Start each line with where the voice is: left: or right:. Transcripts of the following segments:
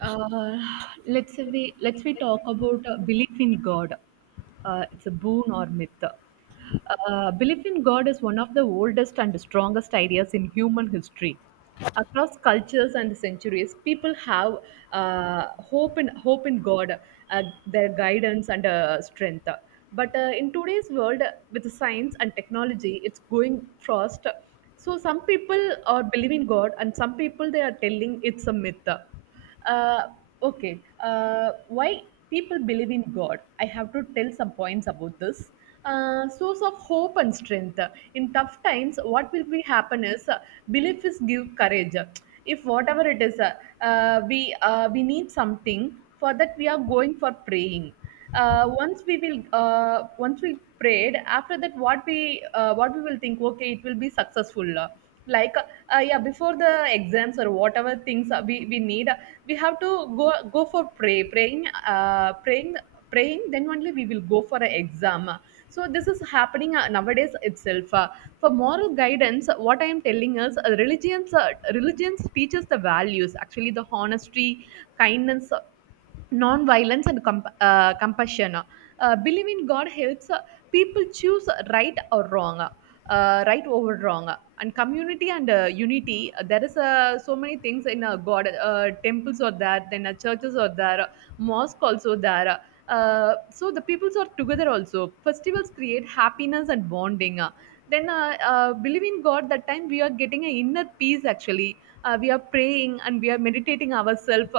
right: Uh, let's say we talk about belief in God. It's a boon or myth. Belief in God is one of the oldest and strongest ideas in human history. Across cultures and centuries, people have hope in God, their guidance and strength. But in today's world, with science and technology, it's going fast. So some people are believing God, and some people they are telling it's a myth uh, okay. Why people believe in God? I have to tell some points about this. Source of hope and strength. In tough times, what will be happen is belief is give courage. If whatever it is, we need something for that we are going for praying. Once we will once we prayed, after that what we will think, okay, it will be successful, like, yeah, before the exams or whatever things, we need, we have to go go for pray praying uh, praying praying then only we will go for an exam. So this is happening nowadays itself. For moral guidance, what I am telling is, religions teaches the values, actually the honesty, kindness, non-violence and compassion. Believe in God helps people choose right over wrong, and community and unity. There is so many things in God. Temples are there, then churches are there, mosque also there. So the peoples are together also. Festivals create happiness and bonding. Then Believe in God, that time we are getting an inner peace. Actually, we are praying and we are meditating ourselves,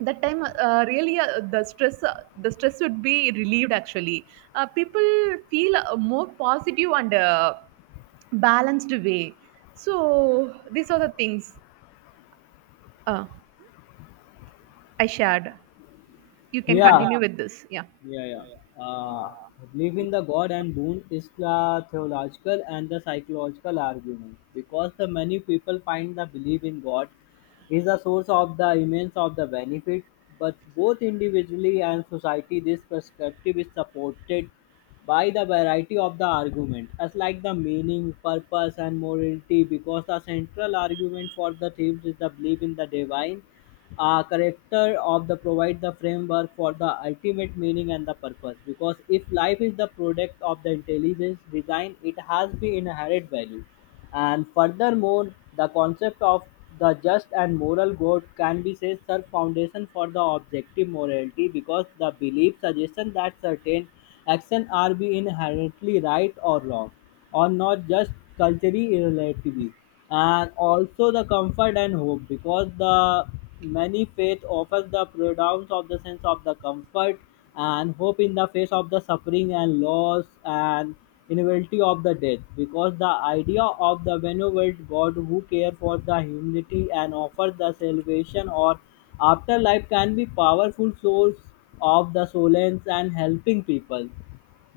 right: that time really the stress would be relieved actually. People feel a more positive and balanced way. So these are the things uh, I shared. You can, yeah,
left: Yeah,
right: continue with this yeah
left: yeah. Uh, Belief in the God and boon is the theological and the psychological argument because the many people find the belief in God is the source of the immense of the benefit, but both individually and society, this perspective is supported by the variety of the argument, as like the meaning, purpose, and morality, because the central argument for the themes is the belief in the divine character of the provide the framework for the ultimate meaning and the purpose. Because if life is the product of the intelligence design, it has the inherent value. And furthermore, the concept of the just and moral good can be said serve foundation for the objective morality, because the belief suggestion that certain action are be inherently right or wrong, or not just culturally relative. And also the comfort and hope, because the many faith offers the predominance of the sense of the comfort and hope in the face of the suffering and loss and inevitability of the death, because the idea of the benevolent god who cares for the humanity and offers the salvation or afterlife can be powerful source of the solace and helping people.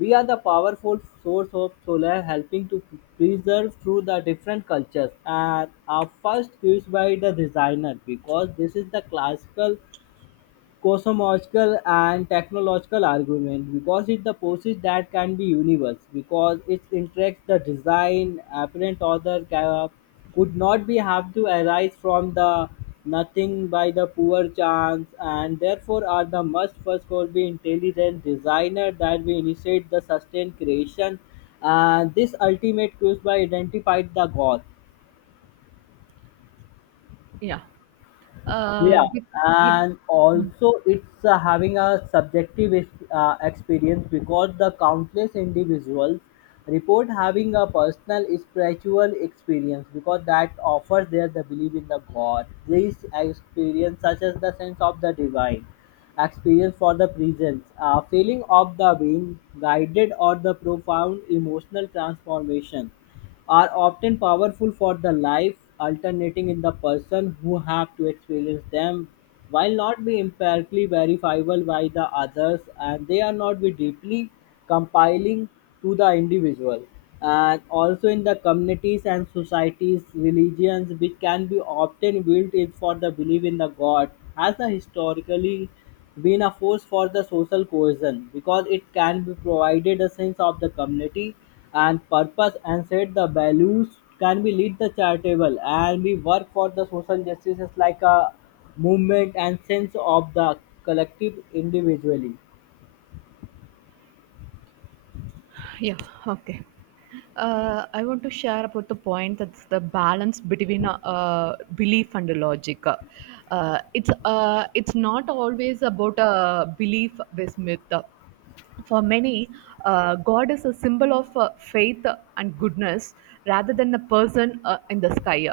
left: We are the powerful source of solar, helping to preserve through the different cultures. And our first used by the designer, because this is the classical cosmological and technological argument, because it the process that can be universal, because it interacts the design apparent order could not be have to arise from the nothing by the poor chance, and therefore are the must first could be intelligent designer that we initiate the sustained creation and this ultimate quest by identified the goal.
right: yeah uh, be-
left: Yeah,
right: yeah.
left: and
right: Hmm.
left: also it's having a subjective experience, because the countless individuals report having a personal spiritual experience, because that offers their the belief in the god. This experience, such as the sense of the divine experience for the presence, a feeling of the being guided or the profound emotional transformation, are often powerful for the life alternating in the person who have to experience them, while not be empirically verifiable by the others, and they are not be deeply compiling to the individual. And also in the communities and societies, religions which can be often built is for the belief in the god, as a historically been a force for the social cohesion, because it can be provided a sense of the community and purpose, and set the values can be lead the charitable, and we work for the social justice is like a movement and sense of the collective individually.
right: Yeah, okay. I want to share about the point that's the balance between belief and logic. It's not always about a belief with myth. For many, God is a symbol of faith and goodness rather than a person in the sky.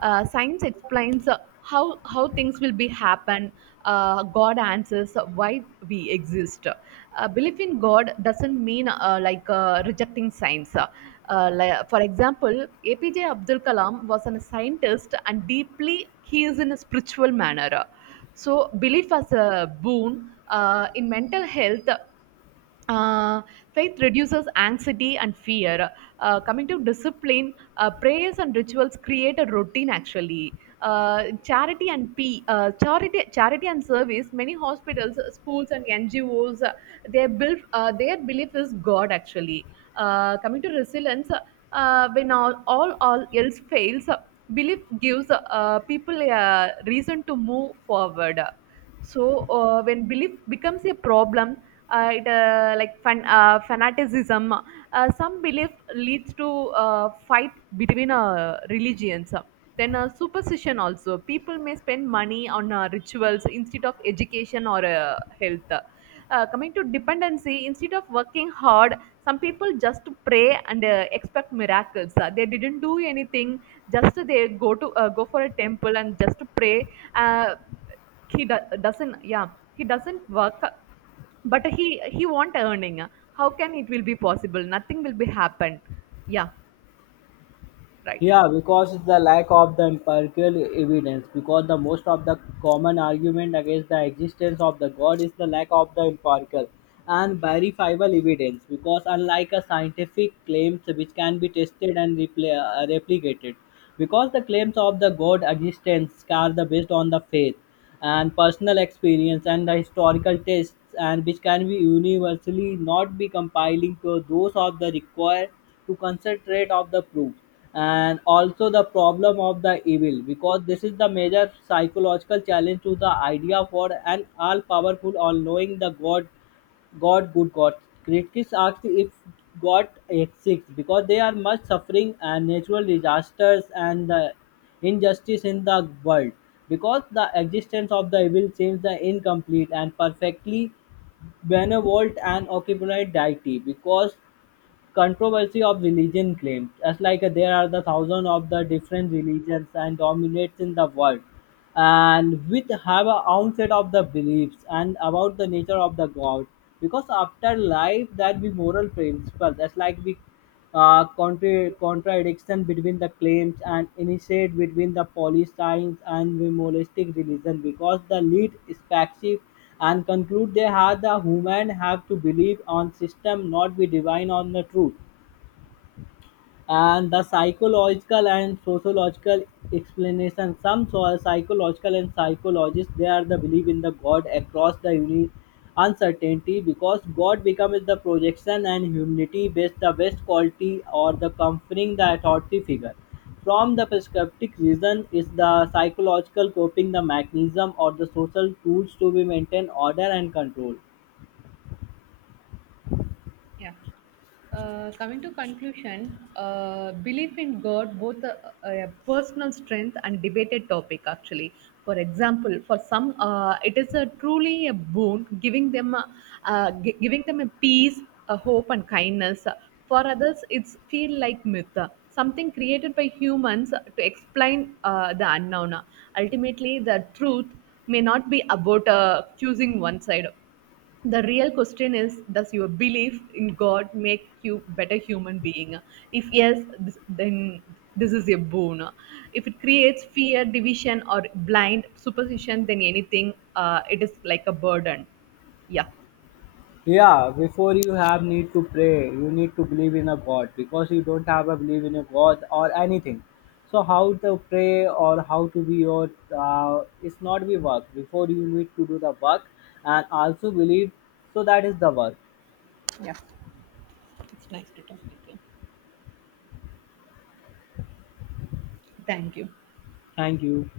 right: Science explains how things will be happen. God answers why we exist. Belief in God doesn't mean, like, rejecting science. Like, for example, APJ Abdul Kalam was a scientist and deeply he is in a spiritual manner. So belief as a boon, in mental health, uh, faith reduces anxiety and fear. Coming to discipline, prayers and rituals create a routine. Actually, charity and service. Many hospitals, schools, and NGOs, their build their belief is God. Actually, coming to resilience, when all else fails, belief gives people a reason to move forward. So when belief becomes a problem, it like fanaticism. Some belief leads to fight between religions. Then superstition also. People may spend money on rituals instead of education or health. Coming to dependency, instead of working hard, some people just pray and expect miracles. They didn't do anything, just they go to, go for a temple and just pray. uh, doesn't, yeah, he doesn't work, but he want earning. How can it will be possible? Nothing will be happen. Yeah. Right.
left: Yeah, because the lack of the empirical evidence. Because the most of the common argument against the existence of the God is the lack of the empirical and verifiable evidence. Because unlike a scientific claims which can be tested and replicated, because the claims of the God existence are the based on the faith and personal experience and the historical tests, and which can be universally not be compiling to those of the required to concentrate of the proof. And also the problem of the evil, because this is the major psychological challenge to the idea for an all powerful all knowing the god, God, good God. Critics asked if God exists, because there are much suffering and natural disasters and the injustice in the world. Because the existence of the evil seems the incomplete and perfectly benevolent and occupied deity. Because controversy of religion claims, as like there are the thousands of the different religions and dominates in the world, and which have a onset of the beliefs and about the nature of the God, because after life there be moral principles, just like we contradiction between the claims and initiate between the Palestinians and the monotheistic religion, because the lead species and conclude they have the human have to believe on system, not be divine on the truth. And the psychological and sociological explanation, some psychological and psychologists, they are the belief in the god across the uncertainty, because god becomes the projection and humanity based the best quality or the comforting the authority figure, from the prescriptive reason is the psychological coping the mechanism or the social tools to be maintain order and control.
right: Yeah. Coming to conclusion, belief in God, both a personal strength and debated topic, actually. For example, for some, it is a truly a boon, giving them a, giving them a peace, a hope, and kindness. For others, it's feel like myth, something created by humans to explain the unknown. Ultimately, the truth may not be about choosing one side. The real question is, does your belief in God make you better human being? If yes, then this is a boon. If it creates fear, division or blind superstition, then anything, it is like a burden. Yeah.
left: Yeah, before you have need to pray, you need to believe in a God, because you don't have a belief in a God or anything. So how to pray or how to be your it's not be work. Before you need to do the work and also believe. So that is the work.
right: Yeah, it's nice to talk with you. Thank you.
left: Thank you.